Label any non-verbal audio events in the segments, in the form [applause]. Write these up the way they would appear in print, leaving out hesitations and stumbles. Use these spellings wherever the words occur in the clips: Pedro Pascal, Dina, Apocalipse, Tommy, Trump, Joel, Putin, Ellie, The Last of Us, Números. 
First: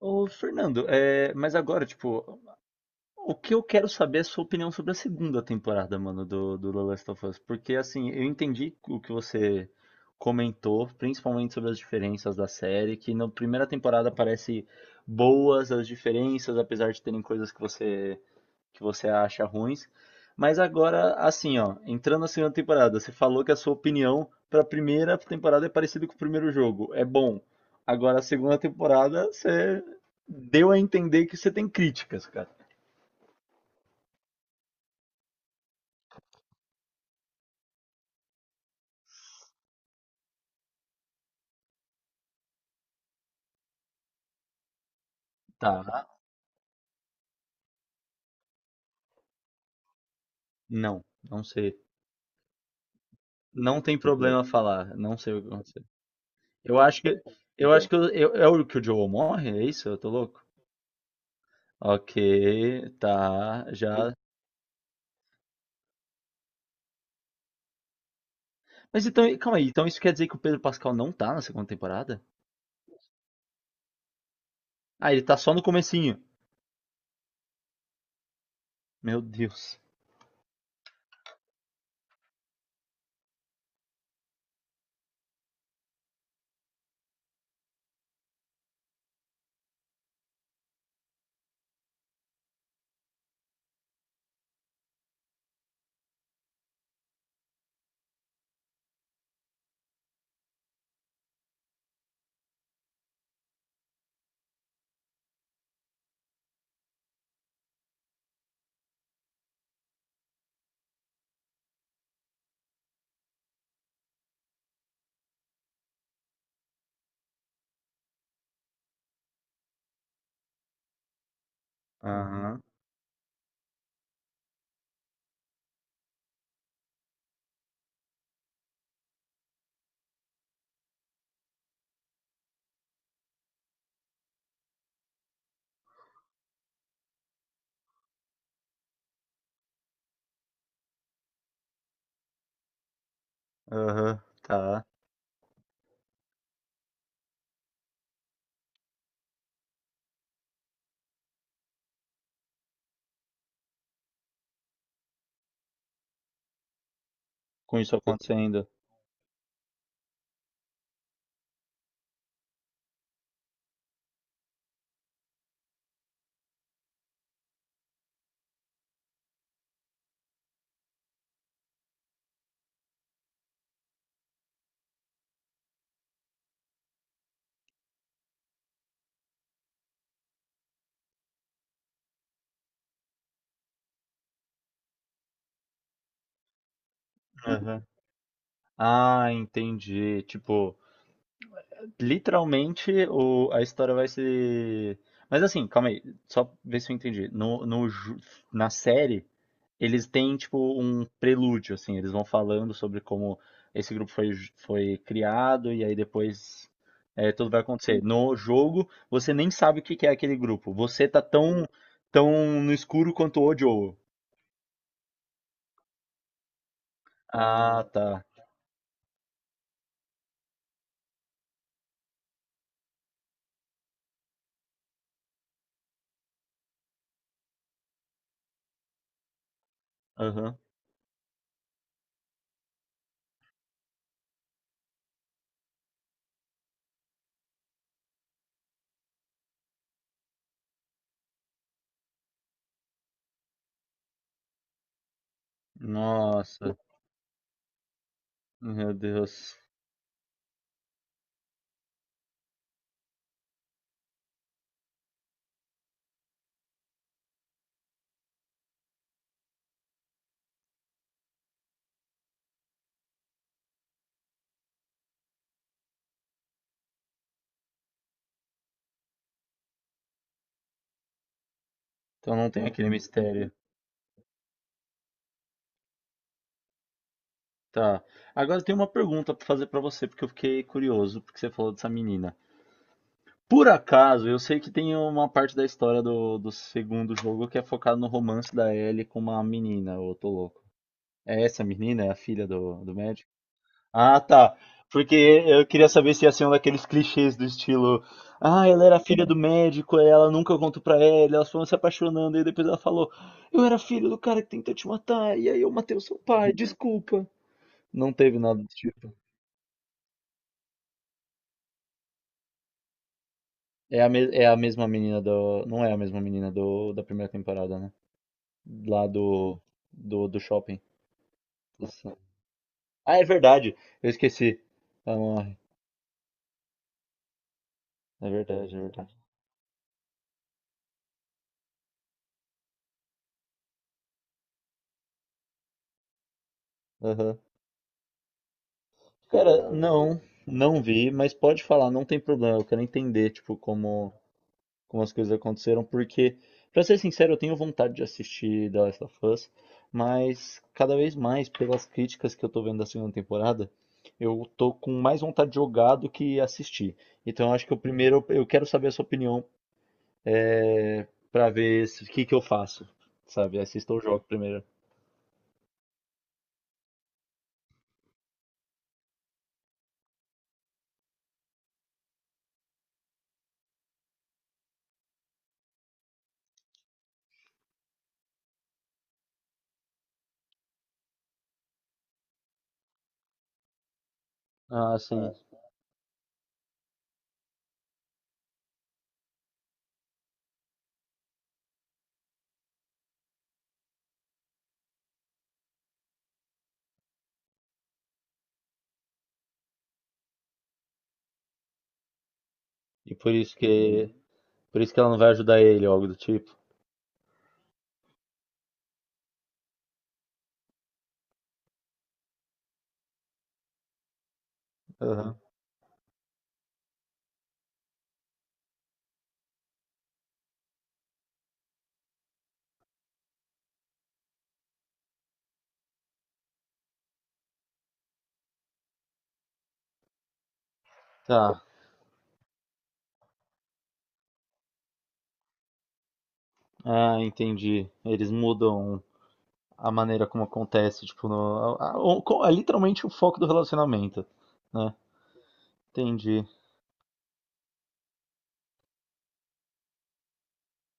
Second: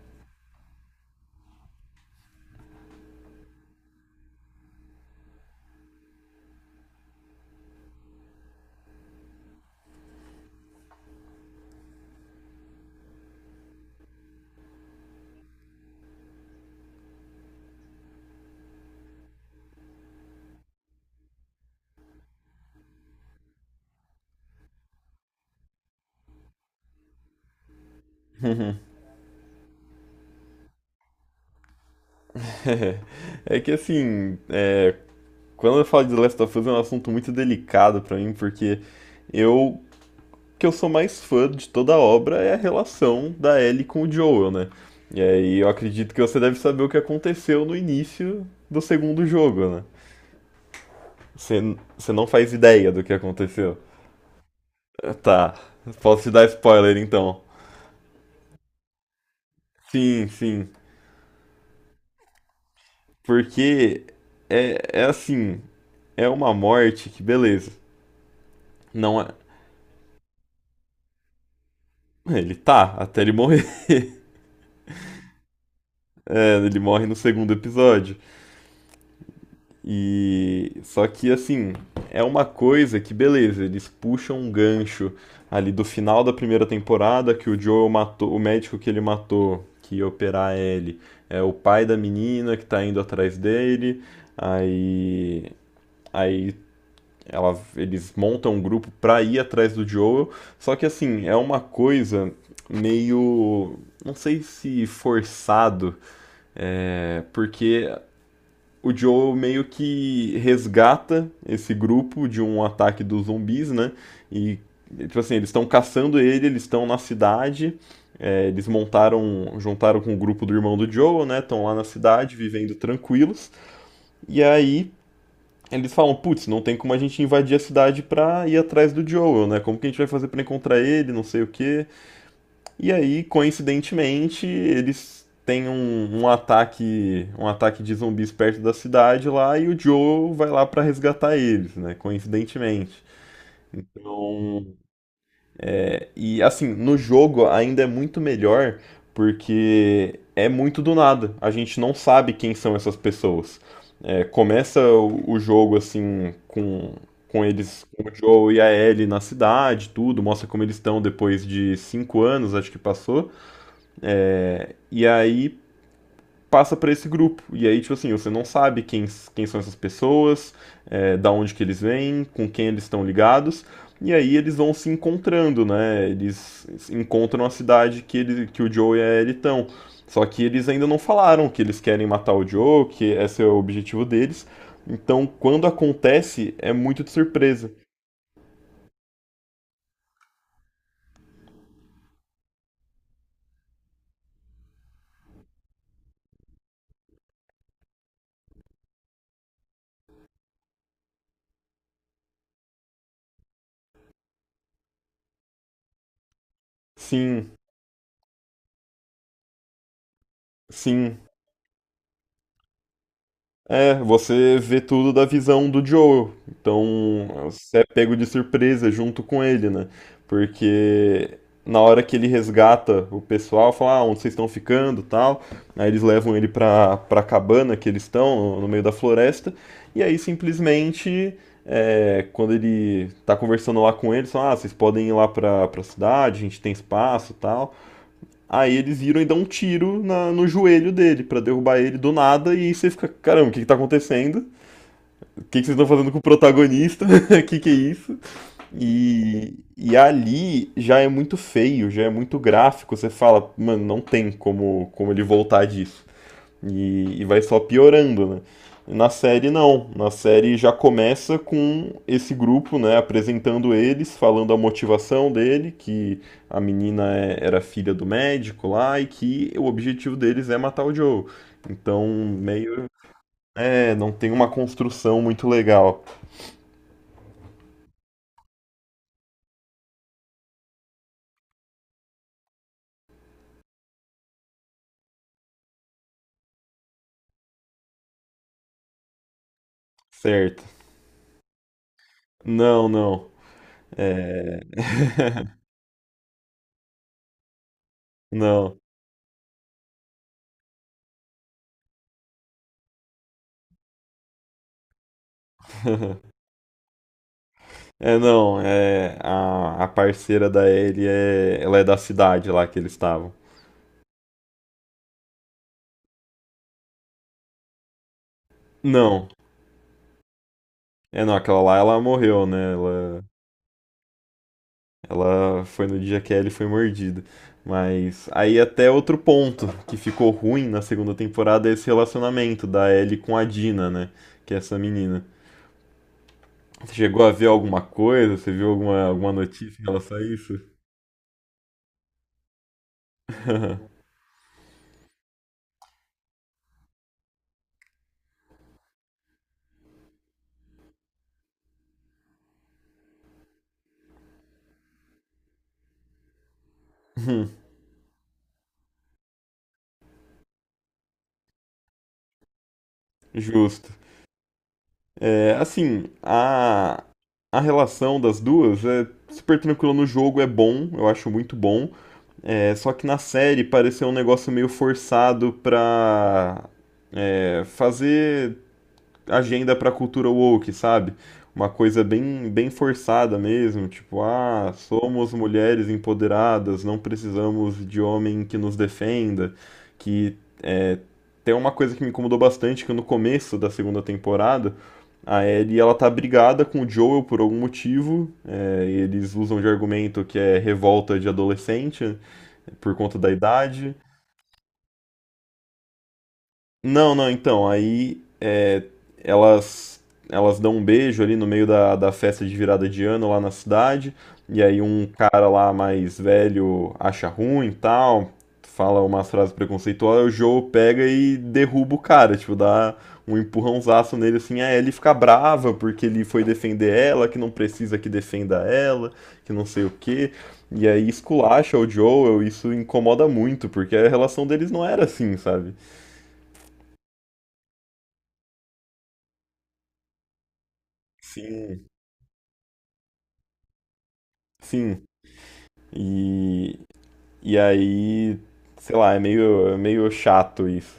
Ô, Fernando, é, mas agora, tipo, o que eu quero saber é a sua opinião sobre a segunda temporada, mano, do The Last of Us. Porque, assim, eu entendi o que você comentou, principalmente sobre as diferenças da série, que na primeira temporada parece boas as diferenças, apesar de terem coisas que você acha ruins. Mas agora, assim, ó, entrando na segunda temporada, você falou que a sua opinião para a primeira temporada é parecida com o primeiro jogo, é bom. Agora, a segunda temporada, você deu a entender que você tem críticas, cara. É é que assim, quando eu falo de The Last of Us é um assunto muito delicado pra mim, porque eu que eu sou mais fã de toda a obra é a relação da Ellie com o Joel, né? E aí eu Tá, acredito que você deve saber o que aconteceu no início do segundo jogo, né? não, não Você, sei. você não faz ideia do que aconteceu. Não tem problema falar, Ah, não sei o que tá, aconteceu. posso te dar Eu spoiler acho que, então. eu acho que é o que o Joel morre, é isso? Eu tô Sim, louco? sim, Ok, tá, porque já. é, é assim, é uma morte que beleza, Mas não é. então, calma aí, então isso quer dizer que o Pedro Pascal não tá na segunda temporada? Ele tá, até ele morrer. [laughs] Ah, ele tá só no comecinho. É, ele morre no segundo episódio. Meu Deus. E só que assim, é uma coisa que beleza, eles puxam um gancho ali do final da primeira temporada que o Joel matou, o médico que ele matou, que ia operar ele, é o pai da menina que tá indo atrás dele. Aí aí ela, eles montam um grupo pra ir atrás do Joel. Só que assim, é uma coisa meio. Não sei se forçado, é, porque o Joe meio que resgata esse grupo de um ataque dos zumbis, né? E, tipo assim, eles estão caçando ele, eles estão na cidade, é, eles montaram, juntaram com o grupo do irmão do Joe, né? Estão lá na cidade, Aham, vivendo tranquilos. E aí eles falam, putz, não tem como a gente invadir a cidade pra ir atrás do Joel, né? Como que a gente vai fazer pra encontrar ele, não sei o quê. E aí, coincidentemente, eles têm um ataque de zumbis perto da cidade lá e o Joe vai lá pra resgatar eles, né? Coincidentemente. aham, Então, tá. é, e assim, no jogo ainda é muito melhor porque é muito do nada. A gente não sabe quem são essas pessoas. É, começa o jogo assim com Com eles, isso com o Joe e acontecendo. a Ellie na cidade, tudo, mostra como eles estão depois de 5 anos, acho que passou. É, e aí passa para esse grupo. E aí, tipo assim, você não sabe quem são essas pessoas, é, da onde que eles vêm, com quem eles estão ligados. E aí eles vão se encontrando, né? Eles encontram a cidade que o Joe e a Ellie estão. Só que eles ainda não falaram que eles querem matar o Joe, que esse é o objetivo deles. Então, quando acontece, é muito de surpresa. Aham. Ah, entendi. Tipo, literalmente, o, a história vai se. Mas assim, calma aí, só ver se eu entendi. No, no, ju- Na série, eles têm tipo um prelúdio, assim, eles vão falando sobre como esse grupo foi, foi criado e aí depois é, tudo Sim, vai acontecer. No jogo, você nem sabe o que que é aquele grupo. Você sim. tá tão, tão no escuro quanto o É, Joel. você vê tudo da visão do Joel. Então, você é Ah, pego tá. de surpresa junto com ele, né? Porque na hora que ele resgata o pessoal, fala, ah, onde vocês estão ficando, tal. Aí eles levam ele pra, pra cabana que eles estão, no meio da floresta. E aí, Aham. simplesmente, é, quando ele tá conversando lá com eles, fala, ah, vocês podem ir lá pra, pra cidade, a gente tem espaço, tal. Aí eles viram e dão um tiro no joelho dele pra derrubar ele do nada. E aí você fica, caramba, o que que tá acontecendo? O que que vocês estão fazendo com o Nossa, protagonista? [laughs] O que que é isso? meu E, Deus. e ali já é muito feio, já é muito gráfico. Você fala, mano, não tem como, como ele voltar disso. E vai só piorando, né? Na série não, na série já começa com esse grupo, né, apresentando eles, falando a motivação dele, que a menina era filha do médico lá e que o objetivo deles é matar o Joe. Então, Então não tem meio, aquele mistério. é, não tem uma construção muito legal, Tá. Agora tem uma pergunta pra fazer pra você, porque eu fiquei curioso, porque você falou dessa menina. Por acaso, eu sei que tem uma parte da história do segundo jogo que é focado no romance da Ellie com uma menina, ô, tô certo? louco. É essa menina? É a filha do, Não, do médico? não. Ah, tá. É, Porque eu queria saber se ia ser um daqueles clichês do estilo. Ah, não. ela era filha do médico, aí ela nunca contou pra ela, elas foram se apaixonando, e depois ela falou: Eu era filho do cara que tentou te matar, e aí eu matei o seu [laughs] pai, desculpa. Não É, teve não, nada disso. é a parceira da Ellie é, ela é da cidade lá que eles estavam. É a, é a mesma menina do. Não é a mesma menina do da primeira temporada, né? Lá Não. do. Do shopping. É, não, aquela lá ela Nossa. morreu, né? Ah, Ela, é verdade. Eu esqueci. Ela morre. ela foi no dia que a Ellie foi mordida. Mas É aí verdade, é até verdade. outro ponto que ficou ruim na segunda temporada é esse relacionamento da Ellie com a Dina, né? Que é essa menina. Você chegou a Aham. ver alguma coisa? Você viu alguma, alguma Cara, notícia em relação não. a isso? Não vi, mas pode falar, não tem problema. Eu quero entender, tipo, como. Como as coisas aconteceram, porque, pra ser sincero, eu tenho vontade de assistir The Last of Us, mas cada vez mais, pelas críticas que eu tô vendo da segunda temporada, eu tô com mais vontade de jogar do que assistir. Então eu acho que o primeiro, eu quero saber a sua opinião é, pra ver se- o que que eu faço, sabe? Justo. Assista o jogo primeiro. É, assim, a relação das duas é super tranquila no jogo, é bom, eu acho muito bom. É, só que na série pareceu um negócio meio forçado pra é, fazer agenda pra cultura woke, sabe? Uma coisa bem, bem forçada mesmo, tipo, ah, Ah, sim. somos mulheres empoderadas, não precisamos de homem que nos defenda. Que tem uma coisa que me incomodou bastante, que no começo da segunda temporada, a Ellie, ela tá brigada com o Joel por algum motivo. É, eles usam de argumento que é revolta de adolescente, né? Por E conta da por isso idade? que, por isso que ela não vai ajudar ele, ou algo do tipo. Não, não, então, aí é, elas elas dão um beijo ali no meio da festa de virada de ano lá na cidade, e aí um Aham. cara lá mais velho acha ruim e tal, fala umas frases preconceituosas, o Joe pega e derruba o cara, tipo, dá um empurrãozaço nele assim, aí ele fica brava porque ele foi defender ela, que não precisa que defenda ela, que não sei o quê. E aí Tá. esculacha o Joel, isso incomoda muito, porque a relação deles não era assim, sabe? Ah, entendi. Eles mudam a maneira como acontece, tipo, no, Sim. É literalmente o foco do relacionamento, né? Sim. Entendi. E, e aí, sei lá, é meio chato isso.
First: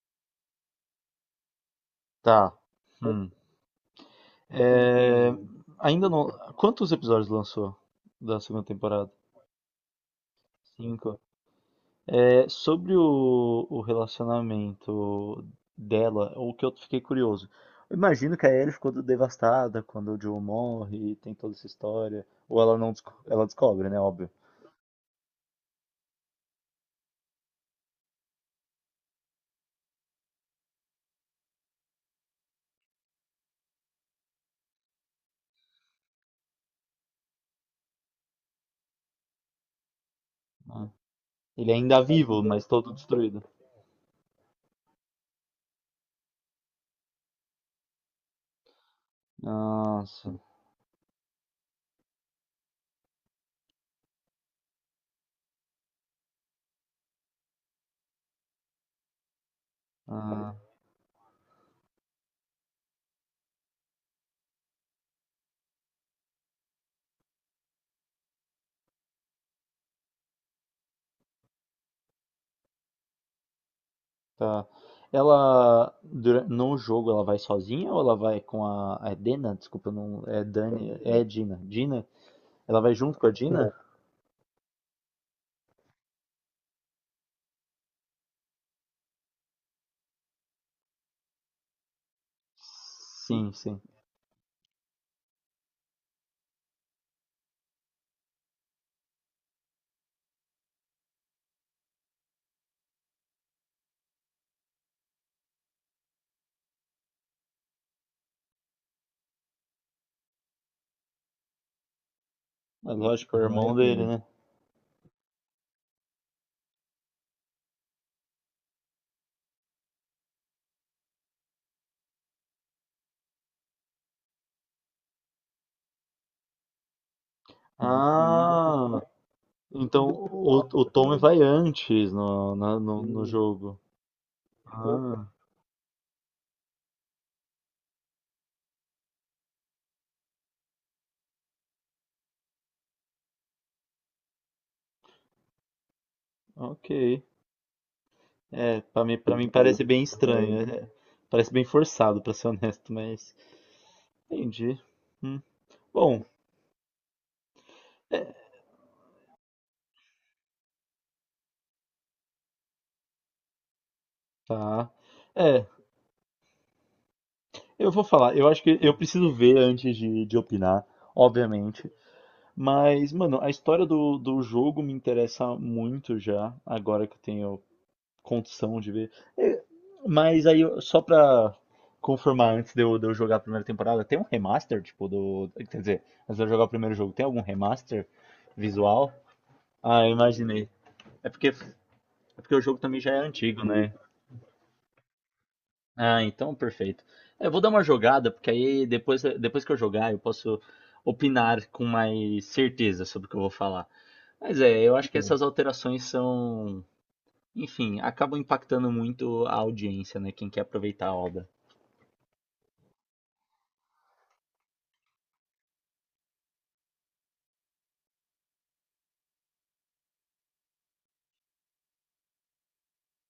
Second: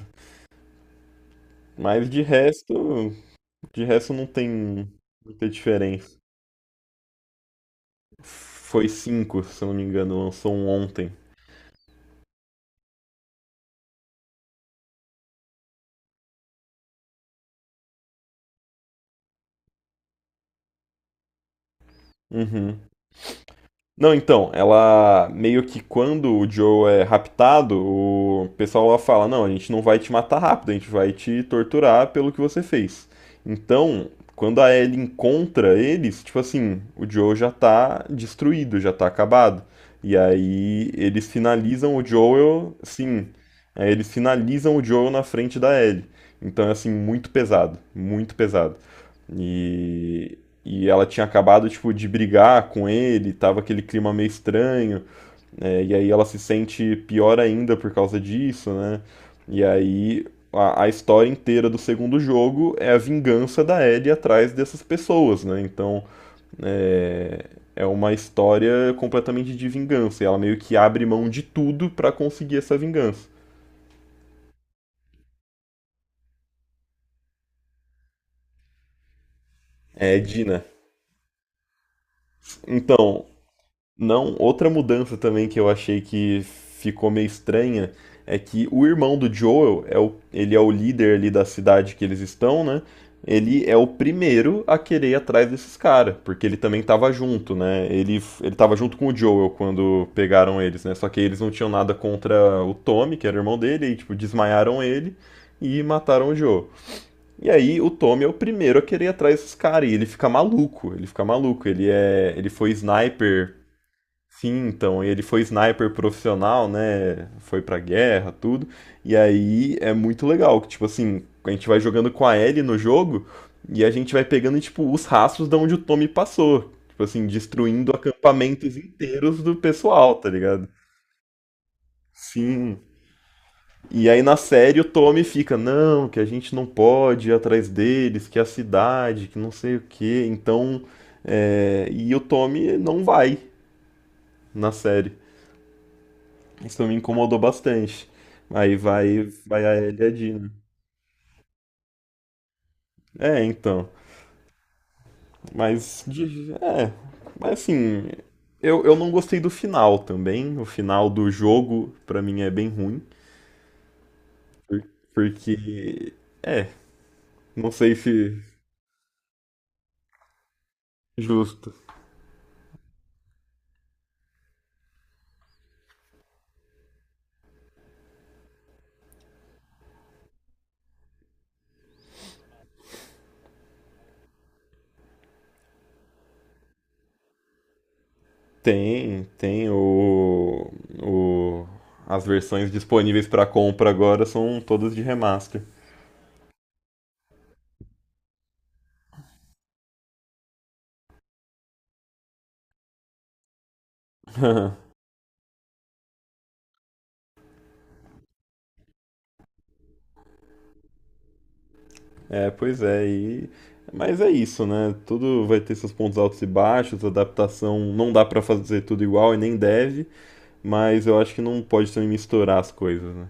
Mas Tá. Hum. de resto não tem É, muita ainda diferença. não. Quantos episódios lançou da segunda Foi temporada? 5 se eu não me engano, lançou um ontem. 5. É, sobre o relacionamento dela, o que eu fiquei curioso. Eu imagino que a Ellie ficou devastada quando o Joe morre, tem toda essa história. Ou ela Uhum. não ela descobre, né? Não, Óbvio. então, ela meio que quando o Joe é raptado, o pessoal lá fala: não, a gente não vai te matar rápido, a gente vai te torturar pelo que você fez. Então, quando a Ellie encontra eles, tipo assim, o Joe já tá destruído, já tá acabado. E Né? aí eles Ele ainda finalizam é o vivo, mas Joel, todo sim, destruído. aí eles finalizam o Joel na frente da Ellie. Então é assim, muito pesado, muito pesado. Nossa. E e ela tinha acabado, tipo, de brigar com ele, tava aquele clima meio estranho, né? E aí ela se sente pior ainda por causa disso, né? E aí Ah. A história inteira do segundo jogo é a vingança da Ellie atrás dessas pessoas, né? Então é, é uma história completamente de vingança. E ela meio que abre mão de tudo pra conseguir essa vingança. Tá. Ela, no jogo, ela vai sozinha ou ela vai com a Dena? Desculpa, eu É, não, é Dina. Dani, é Dina. Dina? Ela vai junto Então, com a Dina? É, não, outra mudança também que eu achei que ficou meio estranha é que o irmão do Joel é ele é o líder ali da cidade que eles estão, né? sim, Ele é sim. o primeiro a querer ir atrás desses caras, porque ele também tava junto, né? Ele tava junto com o Joel quando pegaram eles, né? Só que eles não tinham nada contra o Tommy, que era o irmão dele, e tipo, desmaiaram ele e mataram o Joel. E aí o Tommy é o primeiro a querer ir atrás desses caras, e ele fica maluco, ele fica maluco, ele foi Mas lógico, que é o sniper. irmão dele, dele. Né? Sim, então, e ele foi sniper profissional, né? Foi pra guerra, tudo. E aí é muito legal que, tipo assim, a gente vai jogando com a Ellie no jogo e a gente vai pegando, tipo, os rastros de onde o Tommy passou. Tipo assim, destruindo acampamentos Ah, inteiros do então pessoal, tá ligado? o Tommy vai antes no, Sim. no, no jogo. E aí na série o Tommy Ah, fica, não, que a gente não pode ir atrás deles, que é a cidade, que não sei o quê. Então, é... e o Tommy não vai na série. Isso ok. me incomodou bastante. Aí É, vai, pra mim vai a parece Ellie bem e a Dina. estranho. É. Parece bem forçado, pra ser honesto, mas É, então. entendi. Hum. Mas, Bom, de- é. Mas assim, é, eu não gostei do final também. O final do jogo, pra mim, é bem ruim. por- tá. É, Porque, é, não eu sei vou falar, se eu acho que eu preciso ver antes de opinar, justo. obviamente. Mas, mano, a história do jogo me interessa muito já, agora que eu tenho condição de ver. É, mas aí, só pra confirmar antes de eu jogar a primeira temporada, tem um remaster, tipo, do. Quer dizer, antes de eu jogar o primeiro jogo, tem algum remaster visual? Tem, tem Ah, eu imaginei. É o as porque o versões jogo também já é disponíveis pra antigo, compra né? agora são todas de remaster. Ah, então perfeito. É, eu vou dar uma jogada, porque aí depois, depois que eu jogar eu posso opinar com mais certeza sobre o que eu vou falar. Mas é, eu acho que essas alterações são, enfim, acabam impactando muito a audiência, né? Quem quer aproveitar a obra. É, pois é, mas é isso, né? Tudo vai ter seus pontos altos e baixos, adaptação não dá pra fazer tudo igual e nem deve, mas eu acho que não pode também misturar as coisas, né?